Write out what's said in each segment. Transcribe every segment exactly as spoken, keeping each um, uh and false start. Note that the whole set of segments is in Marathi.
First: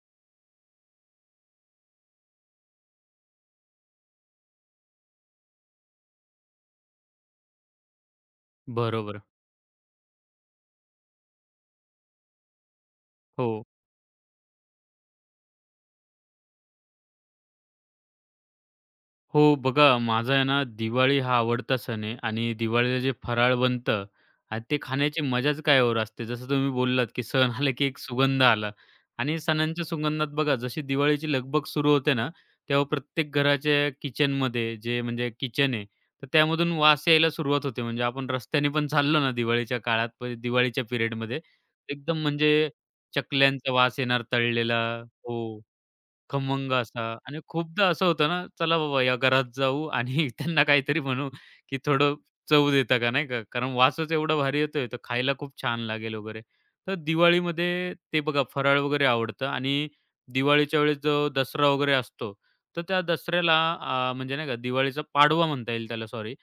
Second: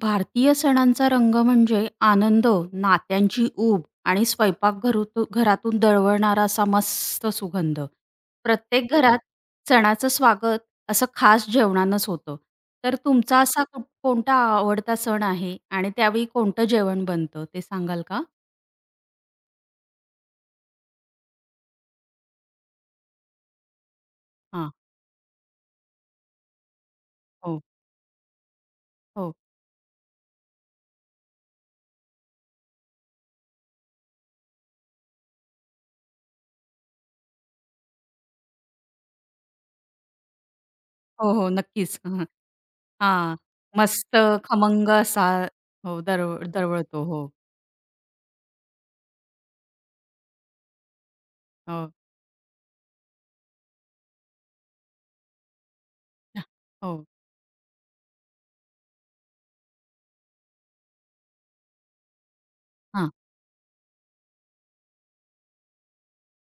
भारतीय सणांचा रंग म्हणजे आनंद, नात्यांची ऊब आणि स्वयंपाकघरूतू घरातून दळवळणारा असा मस्त सुगंध. प्रत्येक, हो, घरात बरोबर. सणाचं स्वागत असं खास जेवणानंच होतं. तर तुमचा असा हो. कुठ कोणता आवडता सण आहे आणि त्यावेळी कोणतं जेवण बनतं ते सांगाल का? हो, बघा माझा आहे ना दिवाळी हा आवडता सण आहे आणि दिवाळीला जे फराळ बनतं आणि हां. ते खाण्याची मजाच काय और असते. जसं तुम्ही बोललात, की सण हो, आले की एक सुगंध आला हो. आणि सणांच्या सुगंधात बघा जशी दिवाळीची लगबग सुरू होते ना, तेव्हा प्रत्येक घराच्या किचनमध्ये जे म्हणजे किचन आहे, तर त्यामधून वास यायला सुरुवात होते. म्हणजे आपण रस्त्याने पण चाललो ना दिवाळीच्या काळात, प दिवाळीच्या हो, पिरियडमध्ये हो, नक्कीच. एकदम हं, म्हणजे हां. चकल्यांचा वास मस्त येणार तळलेला. खमंग असा, हो. हो, दरव खमंग असा दरवळतो. हो. आणि खूपदा असं होतं ना, चला बाबा या घरात जाऊ आणि त्यांना काहीतरी म्हणू, की हो. थोडं चव देता का, नाही का? कारण वासच एवढा भारी येतोय, तर खायला खूप छान लागेल वगैरे. तर हो. दिवाळीमध्ये ते बघा फराळ वगैरे आवडतं आणि दिवाळीच्या वेळेस जो दसरा वगैरे असतो, तर त्या हां. दसऱ्याला अ, म्हणजे नाही का दिवाळीचा पाडवा म्हणता येईल त्याला सॉरी.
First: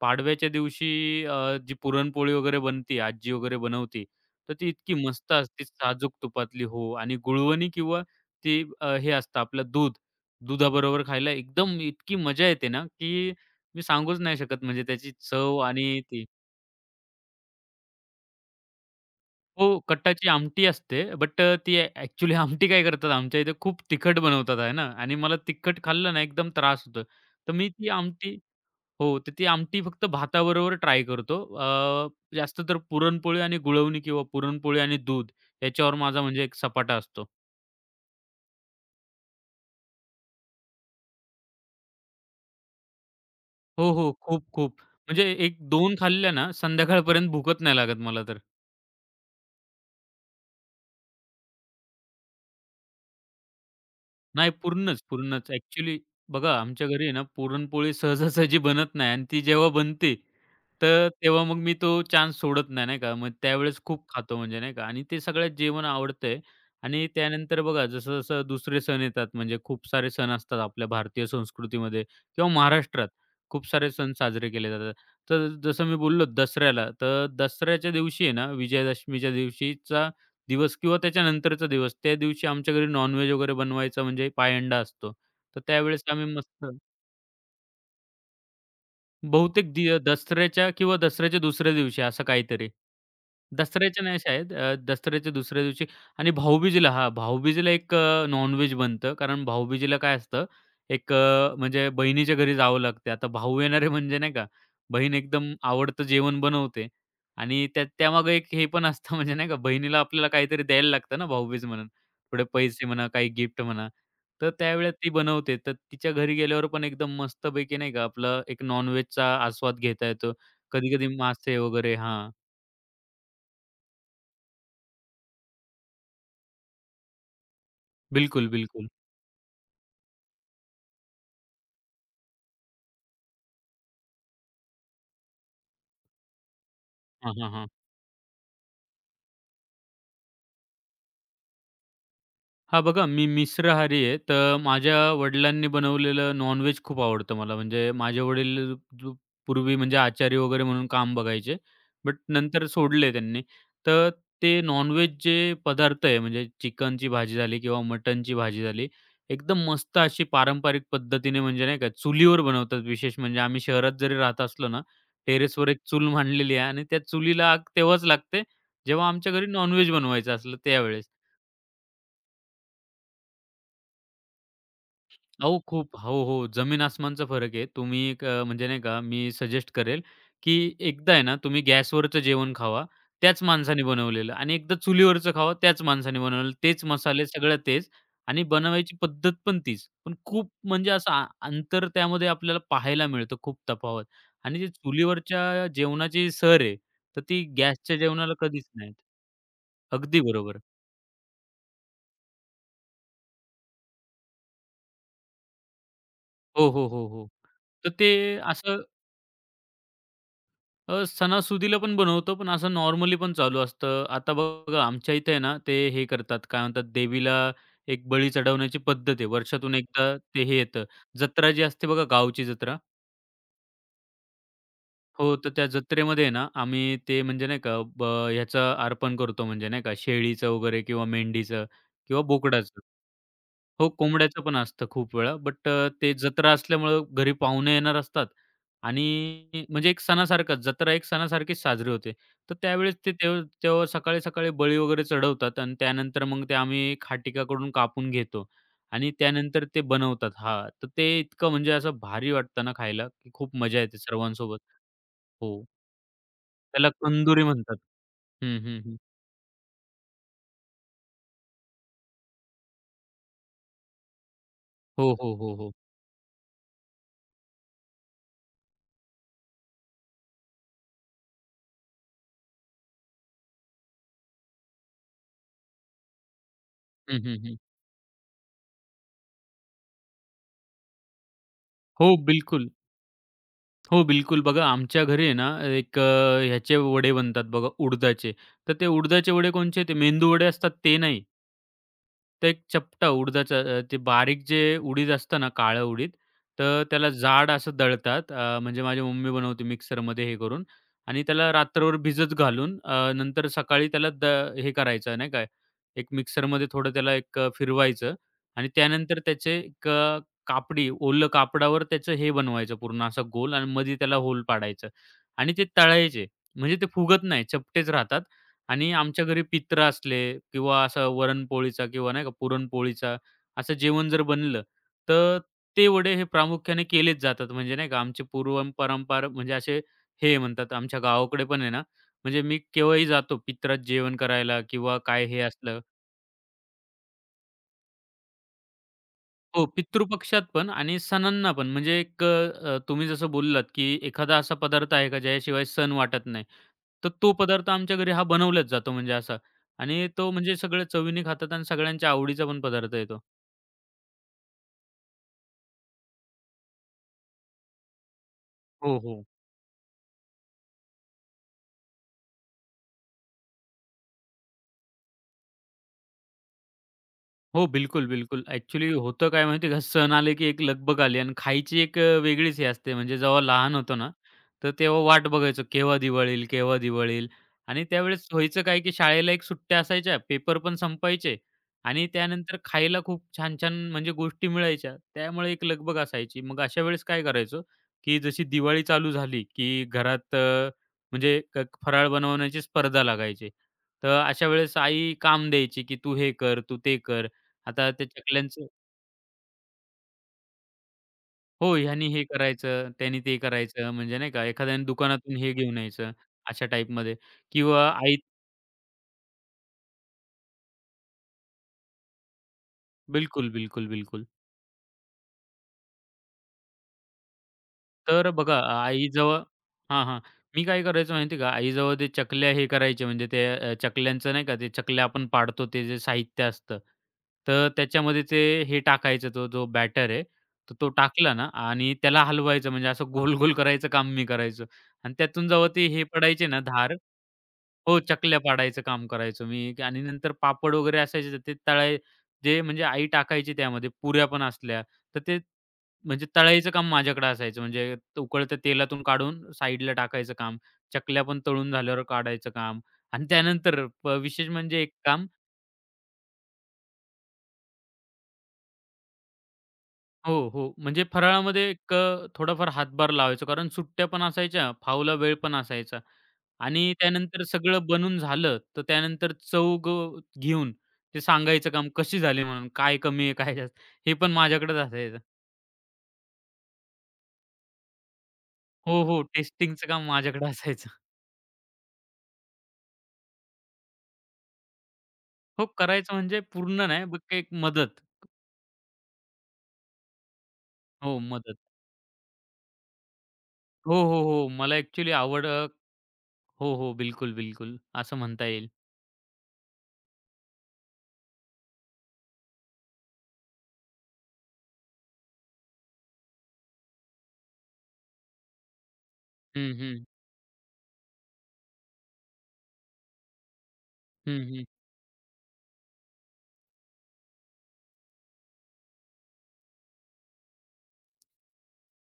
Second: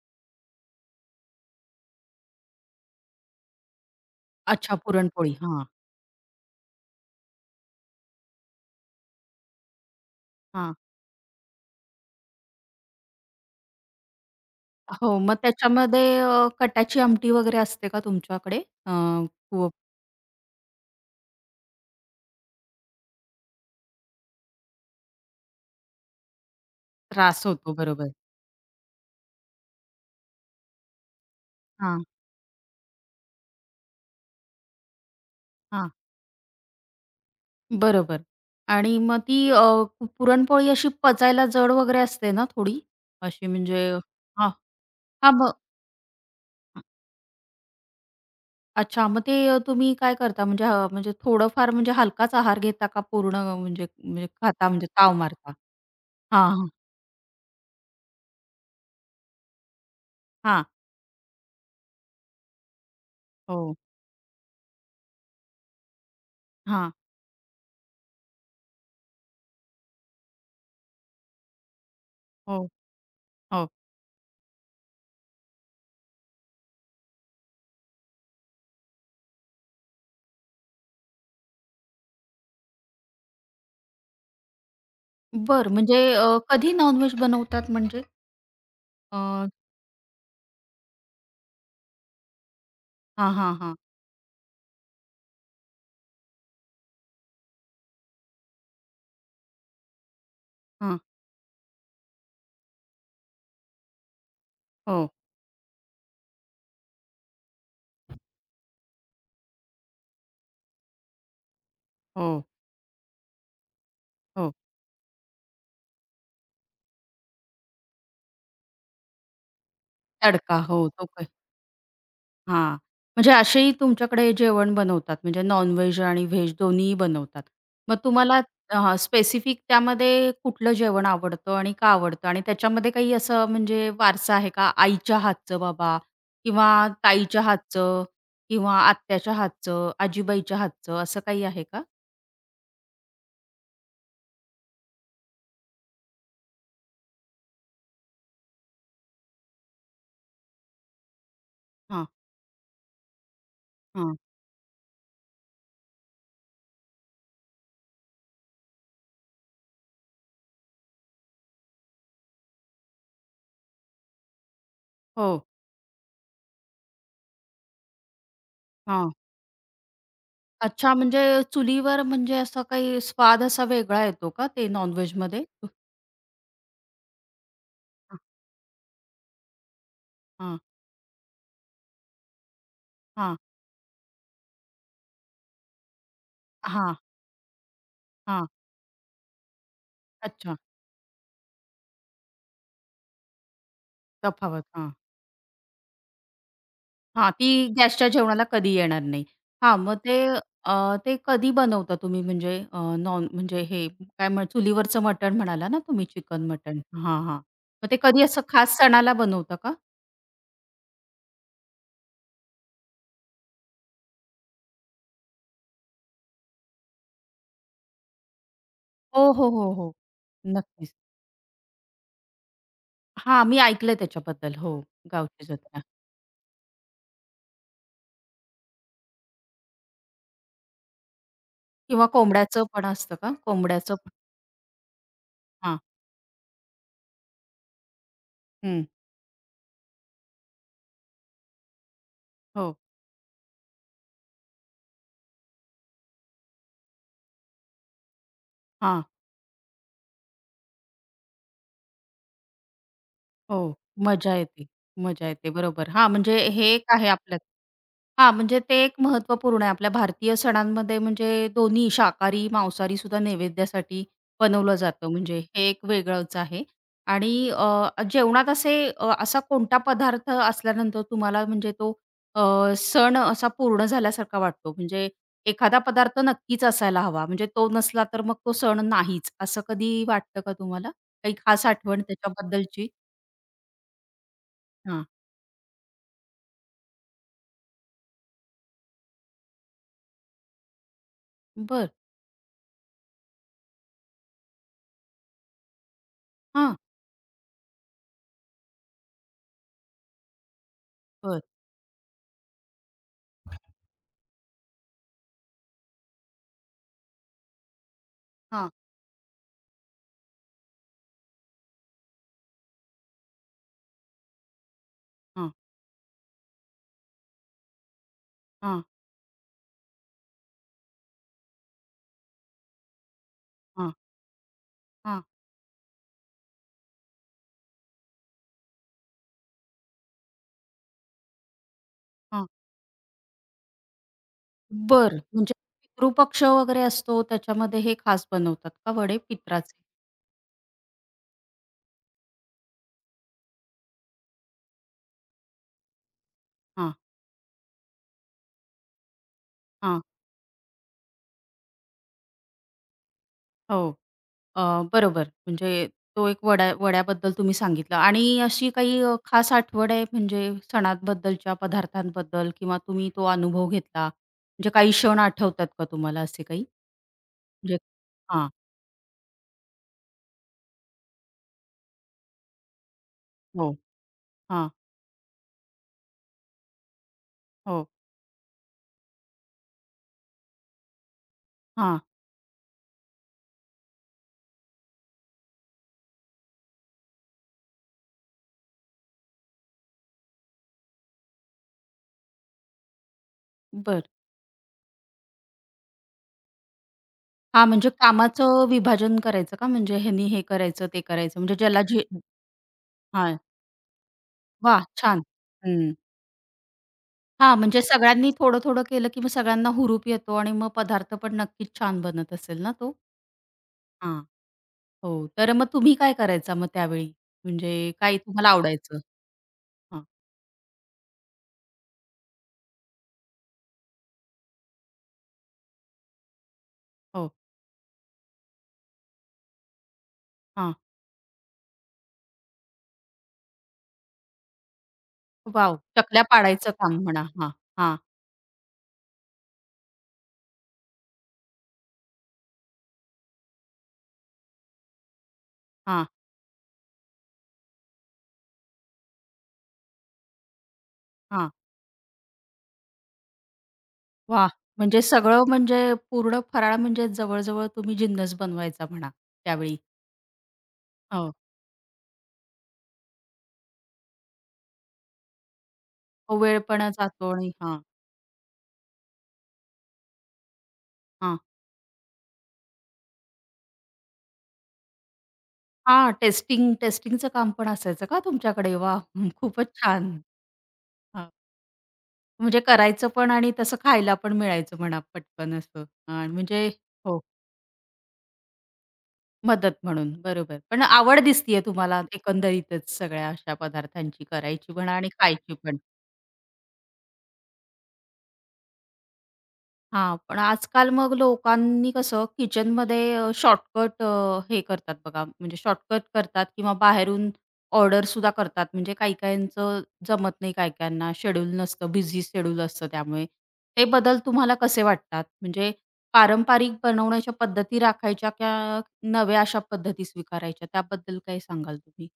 पाडव्याच्या दिवशी अ, जी पुरणपोळी वगैरे बनते, आजी वगैरे बनवते, तर ती अच्छा, इतकी मस्त पुरणपोळी. असते साजूक तुपातली हो आणि गुळवणी किंवा ते अ, हे असतं आपलं दूध. हां. दुधाबरोबर खायला एकदम इतकी मजा येते ना, की मी सांगूच नाही शकत म्हणजे त्याची हो, मग चव आणि त्याच्यामध्ये ती अ, कटाची आमटी वगैरे असते का तुमच्याकडे? अ, खूप हो, कट्टाची आमटी असते, बट अ, ती ॲक्चुअली आमटी काय करतात आमच्या इथे खूप तिखट बनवतात आहे ना आणि मला तिखट खाल्लं ना एकदम त्रास होतो. त्रास तर मी होतो, ती बरोबर. आमटी हो, तर ती आमटी फक्त भाताबरोबर ट्राय करतो. हां, अ, जास्त तर पुरणपोळी आणि गुळवणी किंवा पुरणपोळी आणि दूध हां, याच्यावर माझा म्हणजे एक सपाटा असतो. बरोबर. आणि मग ती अ, पुरणपोळी अशी पचायला जड वगैरे असते ना थोडी? अशी हो, म्हणजे हो. खूप, हां, खूप. म्हणजे हां, मग एक दोन खाल्ल्या ना, संध्याकाळपर्यंत भूकत नाही लागत मला तर. अच्छा, मग ते अ, तुम्ही काय करता म्हणजे अ, म्हणजे थोडंफार म्हणजे हलकाच आहार घेता का पूर्ण, अ, म्हणजे, म्हणजे नाही खाता म्हणजे पूर्णच, ताव पूर्णच. मारता? ॲक्चुअली हां, बघा हां, आमच्या घरी आहे ना, पुरणपोळी सहजासहजी बनत नाही आणि ती जेव्हा बनते, हां, तर तेव्हा मग मी तो चान्स सोडत नाही, नाही का. मग हो, त्यावेळेस खूप खातो म्हणजे नाही का आणि ते सगळ्यात जेवण आवडतंय हां, आणि त्यानंतर बघा जसं-जसं दुसरे सण येतात म्हणजे खूप सारे सण असतात आपल्या भारतीय संस्कृतीमध्ये किंवा हो, महाराष्ट्रात खूप हो. सारे सण साजरे केले जातात. तर जसं मी बोललो दसऱ्याला, तर दसऱ्याच्या दिवशी आहे ना, विजयादशमीच्या दिवशीचा दिवस किंवा त्याच्यानंतरचा दिवस, त्या दिवशी आमच्या घरी नॉन वगैरे बनवायचा म्हणजे पायंडा असतो. तर बरं, म्हणजे त्यावेळेस आम्ही अ, मस्त कधी नॉन बनवतात म्हणजे? अ, बहुतेक दि दसऱ्याच्या किंवा दसऱ्याच्या दुसऱ्या दिवशी असं काहीतरी. हां, हां, हां, हां. दसऱ्याच्या नाही शायद अ, दसऱ्याच्या दुसऱ्या दिवशी आणि भाऊबीजेला हां, भाऊबीजेला एक अ, नॉन बनतं. कारण भाऊबीजेला काय असतं एक अ, म्हणजे बहिणीच्या घरी जावं लागते. आता भाऊ येणारे म्हणजे नाही का, हो, बहीण एकदम आवडतं जेवण बनवते आणि त्या त्यामागे एक हे पण असतं म्हणजे नाही का, बहिणीला आपल्याला काहीतरी द्यायला लागतं ना भाऊबीज म्हणून. हो, थोडे पैसे म्हणा, काही गिफ्ट म्हणा. तर हो. त्यावेळेस ती बनवते. तर तिच्या घरी गेल्यावर पण एकदम मस्तपैकी नाही का आपलं एक नॉन-व्हेजचा आस्वाद घेता येतो. तडका. हो, तो कधी-कधी काय, मासे वगैरे हां. हां. म्हणजे असेही तुमच्याकडे जेवण बनवतात म्हणजे नॉन-व्हेज आणि व्हेज दोन्हीही बनवतात. मग तुम्हाला बिलकुल, बिलकुल. स्पेसिफिक त्यामध्ये कुठलं जेवण आवडतं आणि का आवडतं? आणि त्याच्यामध्ये काही असं म्हणजे वारसा आहे का? आईच्या हातचं, बाबा किंवा हां, ताईच्या हां, हां. हातचं किंवा आत्याच्या हातचं, आजीबाईच्या हातचं असं काही आहे का? हा बघा मी मिश्राहारी आहे. तर माझ्या वडिलांनी बनवलेलं नॉन-व्हेज खूप आवडतं मला. म्हणजे माझे वडील जो पूर्वी म्हणजे आचारी वगैरे म्हणून काम बघायचे. हां, बट नंतर सोडले त्यांनी. तर हां. ते नॉन-व्हेज जे पदार्थ आहे म्हणजे चिकनची भाजी झाली किंवा मटणची भाजी झाली. एकदम मस्त अशी पारंपरिक पद्धतीने म्हणजे नाही का चुलीवर बनवतात विशेष म्हणजे आम्ही शहरात जरी राहत असलो ना, हो, टेरेसवर एक चूल मांडलेली आहे आणि त्या चुलीला आग तेव्हाच लागते, जेव्हा हां. आमच्या घरी नॉन बनवायचं असलं अच्छा, त्यावेळेस. म्हणजे चुलीवर म्हणजे असा काही स्वाद असा वेगळा येतो का ते नॉन-व्हेजमध्ये? अहो, खूप. हो, हो. जमीन-आसमानचा फरक आहे. तुम्ही एक अ, म्हणजे नाही का, मी सजेस्ट करेल, की हां, एकदा आहे ना, तुम्ही गॅसवरचं जेवण खावा, हां, त्याच माणसाने बनवलेलं आणि एकदा चुलीवरचं खावा, त्याच माणसाने बनवलेलं. तेच हां, मसाले, सगळं तेच आणि हां. बनवायची पद्धत पण तीच. पण खूप अच्छा, म्हणजे असं आ अंतर त्यामध्ये आपल्याला पाहायला मिळतं, खूप तफावत आणि जे तफावत. हां, चुलीवरच्या जेवणाची सर आहे, तर हां, ती ती गॅसच्या गॅसच्या जेवणाला जेवणाला कधीच कधी नाही. येणार नाही. हां, मग ते अगदी बरोबर. अ, ते कधी बनवता तुम्ही म्हणजे अ, नॉन म्हणजे हे काय म्हण चुलीवरचं मटण म्हणाला ना तुम्ही? चिकन हो, मटण? हो, हो, हां, हो. हां. तर मग ते ते कधी असं खास असं सणाला बनवता का? अ, सणासुदीला पण बनवतो, पण असं नॉर्मली पण चालू असतं. आता बघा आमच्या इथे आहे ना, ते हे करतात, काय म्हणतात, देवीला एक बळी चढवण्याची पद्धत आहे. हो, हो, हो, वर्षातून हो, एकदा ते हे येतं. नक्कीच. जत्रा जी असते बघा, गावची जत्रा. हां, मी ऐकलंय त्याच्याबद्दल. हो, हो, गावची तर त्या जत्रा जत्रेमध्ये आहे ना, आम्ही ते म्हणजे नाही का, ब ह्याचं अर्पण करतो, म्हणजे नाही का, शेळीचं वगैरे किंवा मेंढीचं किंवा किंवा कोंबड्याचं बोकडाचं. पण असतं का? हो, कोंबड्याचं पण कोंबड्याचं पण असतं खूप वेळा. बट हां, अ, ते जत्रा असल्यामुळं घरी पाहुणे येणार असतात हं. आणि म्हणजे एक सणासारखाच जत्रा एक सणासारखीच साजरी होते. तर हो, त्यावेळेस ते तेव्हा तेव्हा सकाळी-सकाळी बळी वगैरे चढवतात आणि त्यानंतर मग ते आम्ही खाटीकाकडून कापून घेतो हां. आणि त्यानंतर ते बनवतात. हां, तर ते इतकं म्हणजे असं भारी वाटतं ना खायला, की खूप हो, मजा येते मजा सर्वांसोबत. येते, मजा येते, हो, बरोबर. हां, म्हणजे हे एक त्याला आहे आपल्यात. कंदुरी म्हणतात. हां, हं, म्हणजे हं, ते हं. एक महत्त्वपूर्ण आहे. आपल्या भारतीय सणांमध्ये म्हणजे दोन्ही शाकाहारी, मांसाहारी सुद्धा नैवेद्यासाठी बनवलं जातं. हो, हो, म्हणजे हो, हे हो. एक वेगळंच आहे. आणि अ, जेवणात असे अ, असा कोणता पदार्थ असल्यानंतर तुम्हाला म्हणजे तो अ, सण असा पूर्ण झाल्यासारखा वाटतो? म्हणजे एखादा पदार्थ नक्कीच असायला हं, हवा. हं, म्हणजे हं. तो नसला तर मग तो सण नाहीच, असं कधी वाटतं का तुम्हाला? काही खास आठवण हो, बिलकुल. त्याच्याबद्दलची? हो, बिलकुल. बघा आमच्या घरी आहे ना एक अ, ह्याचे वडे बनतात बघा उडदाचे. तर ते उडदाचे वडे कोणचे ते मेंदू वड़े असतात ते नाही. बर, ते एक चपटा उडदाचं अ, ते बारीक जे उडीद असतं ना, काळं उडीद, हां. तर त्याला जाड असं दळतात. अ, म्हणजे माझी मम्मी बनवते मिक्सरमध्ये हे करून आणि बरं. त्याला रात्रभर भिजत घालून अ, नंतर सकाळी त्याला द हे करायचं नाही काय, एक मिक्सरमध्ये थोडं त्याला एक अ, फिरवायचं आणि हां. त्यानंतर त्याचे एक अ, कापडी ओलं कापडावर त्याचं हे बनवायचं पूर्ण असा गोल आणि मध्ये त्याला होल पाडायचं हां, आणि ते तळायचे. म्हणजे ते फुगत नाही, चपटेच राहतात. हां, आणि आमच्या घरी पित्र असले किंवा असं वरणपोळीचा किंवा नाही का पुरणपोळीचा असं हां, जेवण जर बनलं, हां. तर ते वडे हे प्रामुख्याने केलेच जातात. म्हणजे नाही का आमचे पूर्व परंपरा म्हणजे असे हे म्हणतात आमच्या गावाकडे पण आहे ना, म्हणजे हां. मी केव्हाही जातो पित्रात जेवण करायला किंवा बरं. काय हे म्हणजे असलं पितृपक्ष वगैरे असतो त्याच्यामध्ये हे खास बनवतात का वडे हो, पित्राचे? पितृपक्षात पण आणि सणांना पण. म्हणजे एक अ, तुम्ही जसं बोललात, की एखादा असा पदार्थ आहे का ज्याशिवाय सण वाटत नाही. हां, तर तो पदार्थ आमच्या घरी हा बनवलाच जातो म्हणजे असा हां. आणि तो म्हणजे सगळं चवीने खातात आणि सगळ्यांच्या आवडीचा पण पदार्थ आहे तो. हो. अ, बरोबर. म्हणजे तो एक वड्या वड्याबद्दल तुम्ही सांगितलं आणि अशी हो, काही अ, हो. खास आठवण आहे म्हणजे सणांबद्दलच्या पदार्थांबद्दल किंवा तुम्ही तो अनुभव घेतला म्हणजे काही क्षण आठवतात का तुम्हाला असे काही? हो, म्हणजे बिलकुल, बिलकुल. हां. ॲक्चुअली होतं काय माहिती का, सण आले की एक लगबग आली आणि खायची एक अ, वेगळीच हे असते. म्हणजे जेव्हा हो. लहान होतो ना, हां. तर तेव्हा वाट बघायचो केव्हा दिवाळी येईल, केव्हा दिवाळी येईल आणि हो. त्यावेळेस व्हायचं काय की शाळेला एक सुट्ट्या असायच्या, पेपर पण संपायचे हां. आणि त्यानंतर खायला खूप छान-छान म्हणजे गोष्टी मिळायच्या. त्यामुळे एक लगबग असायची. मग अशा वेळेस काय करायचो, की जशी दिवाळी चालू झाली की घरात अ, म्हणजे क फराळ बनवण्याची स्पर्धा लागायची. बरं. तर अशा वेळेस आई काम द्यायची, की "तू हे कर, तू ते कर." हां, म्हणजे आता ते कामाचं चकल्यांचं विभाजन करायचं का? म्हणजे ह्यानी हे करायचं, ते करायचं, म्हणजे हो, ज्याला जे ह्यानी हे करायचं, त्यानी ते हां, करायचं, म्हणजे नाही का एखाद्याने वाह, छान. दुकानातून हे घेऊन हं. यायचं, अशा टाईपमध्ये हां, म्हणजे किंवा आई सगळ्यांनी थोडं-थोडं केलं की मग सगळ्यांना हुरूप येतो आणि मग पदार्थ पण नक्कीच छान बनत असेल ना तो? बिलकुल, बिलकुल, हां. बिलकुल. हो, तर मग तुम्ही काय करायचा मग त्यावेळी? म्हणजे काय तर तुम्हाला बघा आवडायचं? आईजवळ हां, हां, हां. मी काय करायचो माहिती आहे का? आईजवळ ते चकल्या हे करायचे म्हणजे ते अ, चकल्यांचं नाही का ते चकल्या आपण पाडतो ते जे साहित्य असतं. हो, तर त्याच्यामध्ये ते हे टाकायचं तो जो बॅटर आहे, तर हां. तो टाकला ना आणि त्याला हलवायचं म्हणजे असं गोल-गोल करायचं काम मी करायचो आणि त्यातून जेव्हा वॉव! ते हे चकल्या पडायचे ना पाडायचं धार काम म्हणा. हां, हां, हो, चकल्या पाडायचं काम करायचो मी आणि नंतर पापड वगैरे असायचे तर ते तळाय जे म्हणजे आई टाकायची त्यामध्ये पुऱ्या पण असल्या तर ते हां, म्हणजे तळायचं काम माझ्याकडे असायचं. म्हणजे त- उकळत्या तेलातून काढून साईडला टाकायचं काम. चकल्या पण हां. तळून झाल्यावर काढायचं काम आणि त्यानंतर प वाह! विशेष म्हणजे एक म्हणजे काम सगळं, म्हणजे पूर्ण फराळ म्हणजे जवळ-जवळ तुम्ही जिन्नस बनवायचा म्हणा त्यावेळी. हो, हो. म्हणजे हो. फराळामध्ये एक अ, थोडाफार हातभार लावायचो. कारण सुट्ट्या पण असायच्या, फावला वेळ पण असायचा हो, वेळ पण आणि जातो त्यानंतर आणि हां, सगळं बनून झालं, तर त्यानंतर चव घेऊन ते हां. सांगायचं काम कशी झाली म्हणून, काय कमी आहे, काय जास्त हे पण माझ्याकडेच असायचं. हां, टेस्टिंग, टेस्टिंगचं काम पण असायचं का तुमच्याकडे? हो, हो. वाह! खूपच टेस्टिंगचं काम छान. माझ्याकडे असायचं. हां, म्हणजे करायचं पण आणि तसं खायला पण मिळायचं म्हणा पटकन हो, असं. करायचं हां, म्हणजे म्हणजे पूर्ण नाही, हो, बट एक मदत. मदत म्हणून. बरोबर. पण हो, आवड मदत. दिसतीये तुम्हाला एकंदरीतच सगळ्या अशा हो, हो, पदार्थांची, हो. करायची मला म्हणा आणि ॲक्चुअली आवड खायची अ, पण. हो, हो. बिलकुल, बिलकुल. असं म्हणता येईल. हां, पण आजकाल मग लोकांनी कसं किचनमध्ये अ, शॉर्टकट हे करतात बघा, म्हणजे शॉर्टकट करतात किंवा बाहेरून ऑर्डरसुद्धा करतात. म्हणजे हं, काही-काहींचं हं. जमत नाही काही-काहींना, शेड्यूल नसतं, बिझी शेड्यूल असतं त्यामुळे. ते बदल हं, तुम्हाला हं. कसे वाटतात? म्हणजे पारंपरिक बनवण्याच्या पद्धती राखायच्या का नव्या अशा पद्धती स्वीकारायच्या? त्याबद्दल काय सांगाल तुम्ही?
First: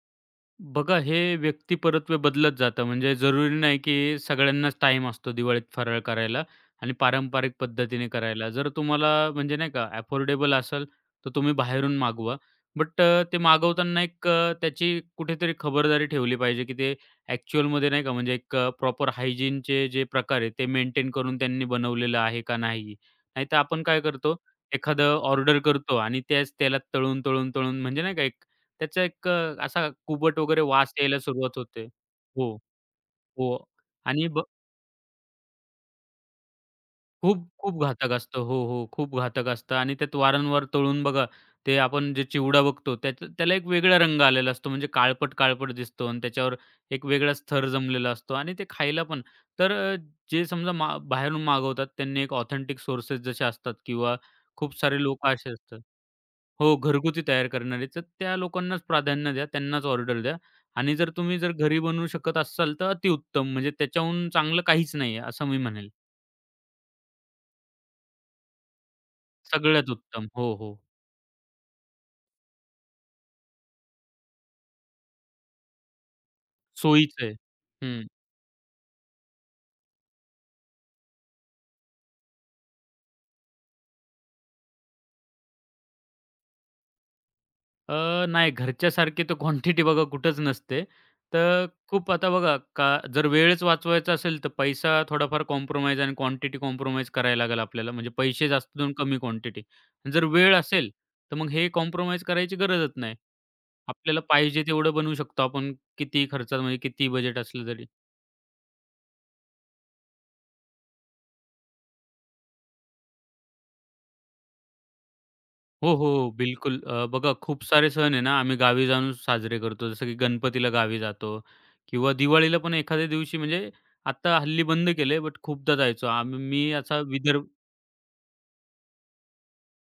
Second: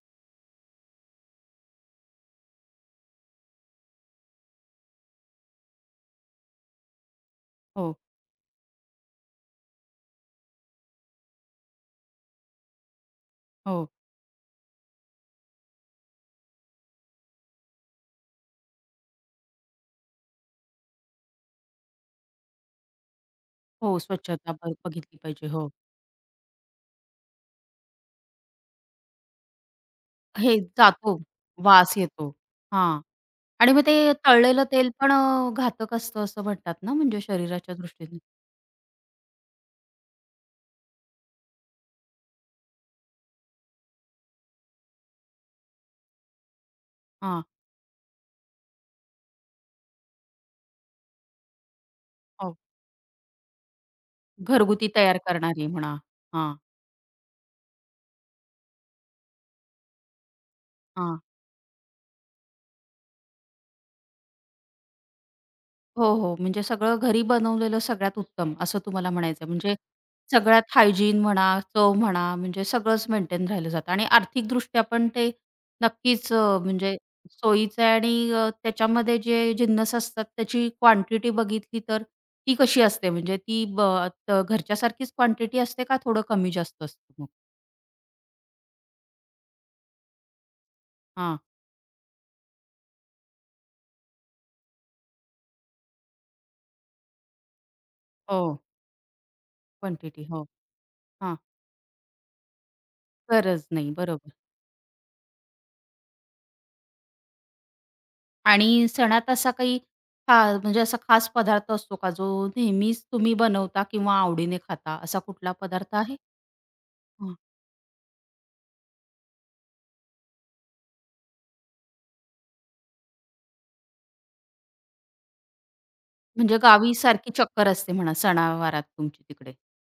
बघा, हे व्यक्ती परत्वे बदलत जातं. म्हणजे जरुरी नाही, की सगळ्यांनाच टाइम असतो दिवाळीत फराळ करायला आणि पारंपरिक हो, पद्धतीने करायला. जर तुम्हाला म्हणजे नाही का अफोर्डेबल असेल, तर तुम्ही बाहेरून मागवा. बट ते हो, मागवताना एक अ, त्याची कुठेतरी खबरदारी ठेवली पाहिजे, की ते ॲक्चुअलमध्ये नाही का म्हणजे एक प्रॉपर हायजीनचे जे प्रकार आहेत, ते मेंटेन करून त्यांनी बनवलेलं आहे का नाही. नाहीतर आपण हो, काय करतो, स्वच्छता ब एखादं बघितली पाहिजे. ऑर्डर हो. करतो आणि त्याच तेलात तळून, तळून, तळून म्हणजे नाही का त्याचा एक अ, असा कुबट हे वगैरे वास जातो, यायला सुरुवात होते. वास येतो. हो, हां. हो. आणि मग ते आणि ब तळलेलं तेल पण अ, घातक असतं असं म्हणतात ना, म्हणजे खूप, शरीराच्या खूप घातक दृष्टीने? असतं. हो, हो. खूप घातक असतं आणि त्यात वारंवार तळून बघा, ते आपण जे चिवडा बघतो त्याच त्याला एक वेगळा रंग आलेला असतो. म्हणजे काळपट-काळपट दिसतो आणि त्याच्यावर एक वेगळाच हां. थर जमलेला असतो आणि ते खायला पण तर अ, जे समजा मा बाहेरून मागवतात त्यांनी एक हो. ऑथेंटिक सोर्सेस जसे असतात किंवा खूप घरगुती सारे तयार लोकं असे करणारी असतात. म्हणा. हां, हो, घरगुती तयार करणारे, तर त्या लोकांनाच प्राधान्य द्या, त्यांनाच ऑर्डर द्या आणि जर तुम्ही जर घरी बनवू शकत असाल तर अतिउत्तम. म्हणजे त्याच्याहून चांगलं काहीच नाही आहे, असं मी म्हणेल. हो, हो. म्हणजे सगळं घरी बनवलेलं सगळ्यात उत्तम असं तुम्हाला म्हणायचं आहे. म्हणजे सगळ्यात उत्तम. हो, सगळ्यात हो. हायजीन म्हणा, चव म्हणा, म्हणजे सगळंच मेंटेन राहिलं जातं आणि आर्थिकदृष्ट्या पण ते नक्कीच, अ, म्हणजे सोयीचं आहे. सोयीचं आहे हं. आणि अ, त्याच्यामध्ये जे जिन्नस असतात त्याची क्वांटिटी बघितली तर ती कशी असते? म्हणजे ती ब त घरच्यासारखीच क्वांटिटी असते का थोडं कमी जास्त असतं मग? अ, नाही घरच्यासारखी तर क्वांटिटी बघा कुठंच नसते. हां. तर खूप आता बघा का जर वेळच वाचवायचा असेल तर पैसा थोडाफार कॉम्प्रोमाईज आणि क्वांटिटी कॉम्प्रोमाईज करायला लागेल आपल्याला. म्हणजे पैसे हो. जास्त देऊन कमी क्वांटिटी. जर क्वांटिटी. हो. वेळ असेल तर हां. मग हे कॉम्प्रोमाईज करायची गरजच नाही. गरज नाही, आपल्याला बरोबर. पाहिजे तेवढं बनवू शकतो आपण कितीही खर्चात म्हणजे कितीही बजेट असलं तरी. आणि सणात असा काही खा म्हणजे असा खास पदार्थ असतो का, जो नेहमीच तुम्ही बनवता किंवा आवडीने खाता, असा कुठला हो, पदार्थ हो. आहे? हो, बिलकुल. अ, बघा हां. खूप सारे सण आहे ना, आम्ही गावी जाऊन साजरे करतो. जसं की गणपतीला गावी जातो किंवा दिवाळीला पण एखाद्या दिवशी म्हणजे आता हल्ली बंद केले बट खूपदा जायचो. आम्ही म्हणजे मी गावी असा सारखी विदर्भ चक्कर असते म्हणा सणावारात तुमची तिकडे.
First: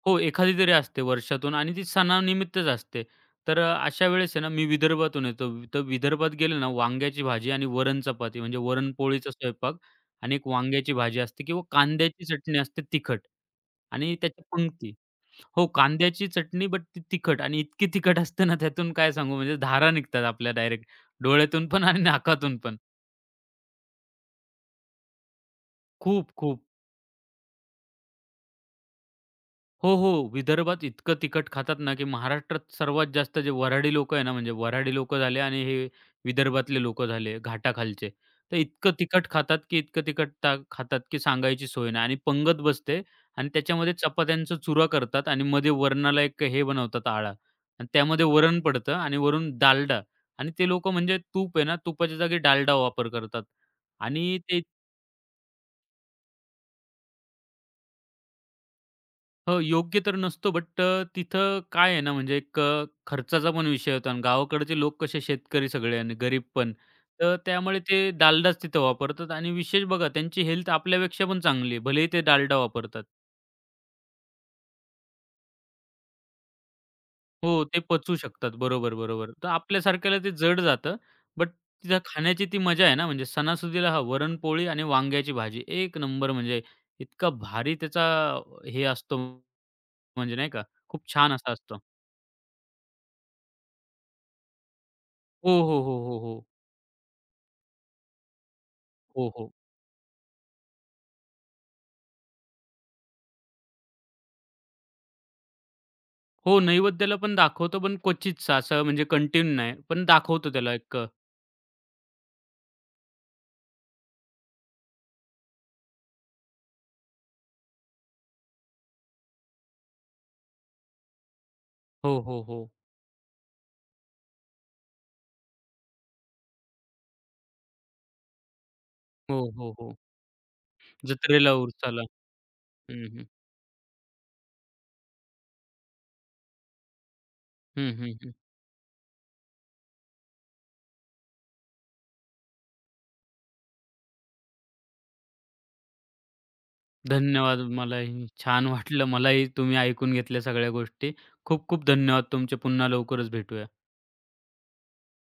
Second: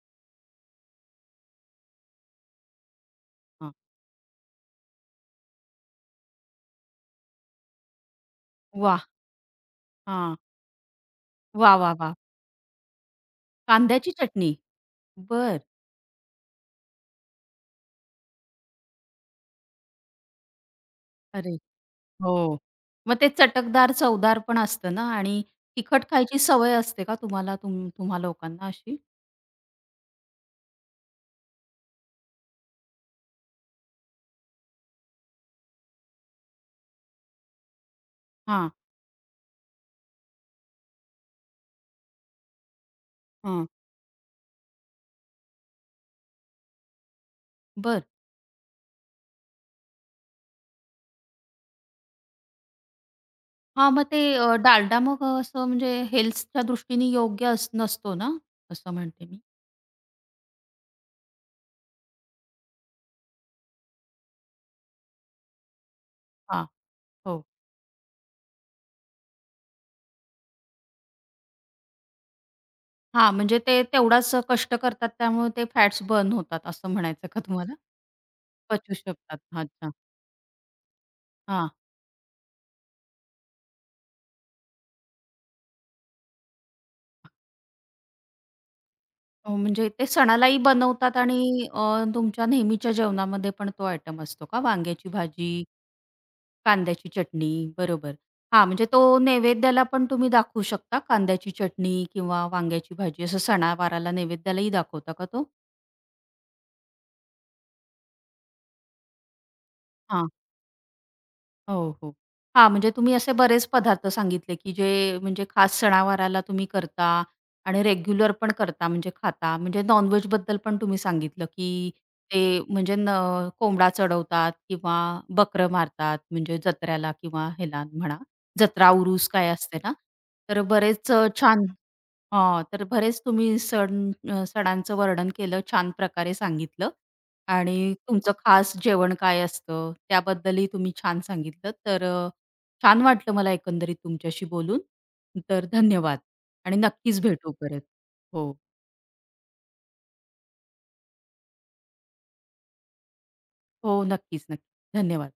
हो, एखादी तरी असते वर्षातून आणि ती सणानिमित्तच असते. तर हां. अ, अशा वेळेस आहे ना, मी विदर्भातून येतो. वि- तर विदर्भात गेले ना, वांग्याची भाजी आणि वरण चपाती म्हणजे वाह! वरण-पोळीचा स्वयंपाक आणि हां. एक वांग्याची भाजी असते किंवा वाह, वाह, वाह! कांद्याची चटणी असते तिखट कांद्याची आणि त्याच्या चटणी. पंक्ती. बरं. हो, कांद्याची चटणी बट ती तिखट आणि इतकी तिखट असते ना, त्यातून काय सांगू म्हणजे धारा निघतात आपल्या डायरेक्ट अरे! डोळ्यातून पण आणि हो. नाकातून पण. मग ते चटकदार, चवदार पण असतं ना आणि तिखट खूप, खायची खूप. सवय असते का तुम्हाला तुम तुम्हा लोकांना अशी? हो, हो. विदर्भात इतकं तिखट खातात ना, की महाराष्ट्रात सर्वात जास्त जे वऱ्हाडी लोक आहे ना, म्हणजे वऱ्हाडी लोकं झाले आणि हे विदर्भातले लोकं झाले घाटाखालचे. तर हां, इतकं तिखट खातात, की इतकं तिखट ता खातात, की सांगायची सोय नाही आणि पंगत बसते आणि हां. त्याच्यामध्ये चपात्यांचा चुरा करतात आणि मध्ये वरणाला एक हे बनवतात आळा आणि बरं. त्यामध्ये वरण पडतं आणि वरून डालडा आणि ते लोकं म्हणजे तूप आहे ना, तुपाच्या जागी डालडा वापर करतात हां, मग ते आणि अ, ते डालडा मग अ, असं म्हणजे हेल्थच्या दृष्टीने योग्य अस नसतो ना? असं म्हणते मी. हो, योग्य तर नसतो, बट अ, तिथं काय आहे ना, म्हणजे एक अ, खर्चाचा पण विषय होता आणि गावाकडचे लोक कसे शेतकरी सगळे आणि गरीब हां, पण. तर हो. त्यामुळे ते डालडाच तिथं वापरतात आणि विशेष बघा त्यांची हेल्थ आपल्यापेक्षा पण चांगली आहे. भलेही ते डालडा वापरतात. हां, म्हणजे ते तेवढाच कष्ट करतात त्यामुळे ते फॅट्स बर्न होतात असं म्हणायचं का हो, तुम्हाला? ते पचवू शकतात. बरोबर, पचू बरोबर. शकतात. तर अच्छा. आपल्यासारख्याला ते जड जातं. बट हां, तिथं खाण्याची ती मजा आहे ना, म्हणजे सणासुदीला हा वरणपोळी आणि वांग्याची भाजी एक नंबर म्हणजे इतका भारी त्याचा हे असतो अ, म्हणजे ते म्हणजे नाही सणालाही का, खूप बनवतात छान असा आणि असतो. अ, तुमच्या नेहमीच्या जेवणामध्ये पण तो आयटम असतो का? वांग्याची हो, भाजी, हो, हो, हो, हो. कांद्याची चटणी, बरोबर. हां, म्हणजे तो हो, हो. नैवेद्याला पण तुम्ही दाखवू शकता? कांद्याची चटणी किंवा वांग्याची भाजी असं सणावाराला नैवेद्यालाही दाखवता का तो? हो, नैवेद्याला पण दाखवतो, पण क्वचितच असं म्हणजे कंटिन्यू नाही. पण हां. दाखवतो त्याला एक अ, हो, हो. हां, म्हणजे तुम्ही असे बरेच पदार्थ सांगितले, की जे म्हणजे खास सणावाराला तुम्ही करता आणि रेग्युलर पण करता म्हणजे खाता. म्हणजे नॉन-व्हेजबद्दल पण तुम्ही सांगितलं, की हो, ते हो, हो. म्हणजे न कोंबडा चढवतात किंवा बकरं मारतात म्हणजे जत्र्याला किंवा ह्याला म्हणा, जत्रा, उरूस हो, काय हो, असते ना. हो. तर बरेच अ, जत्रेला, छान उरसाला. हां, तर हं, बरेच हं. तुम्ही सण अ, सणांचं वर्णन केलं, छान प्रकारे सांगितलं हं, आणि हं, हं. तुमचं खास जेवण काय असतं, त्याबद्दलही तुम्ही छान सांगितलं. तर अ, छान वाटलं मला एकंदरीत तुमच्याशी बोलून. तर धन्यवाद आणि नक्कीच भेटू धन्यवाद. परत. मलाही हो, छान वाटलं. मलाही तुम्ही ऐकून घेतल्या सगळ्या गोष्टी. खूप खूप धन्यवाद तुमचे. पुन्हा लवकरच भेटूया. हो, नक्कीच, नक्की. धन्यवाद.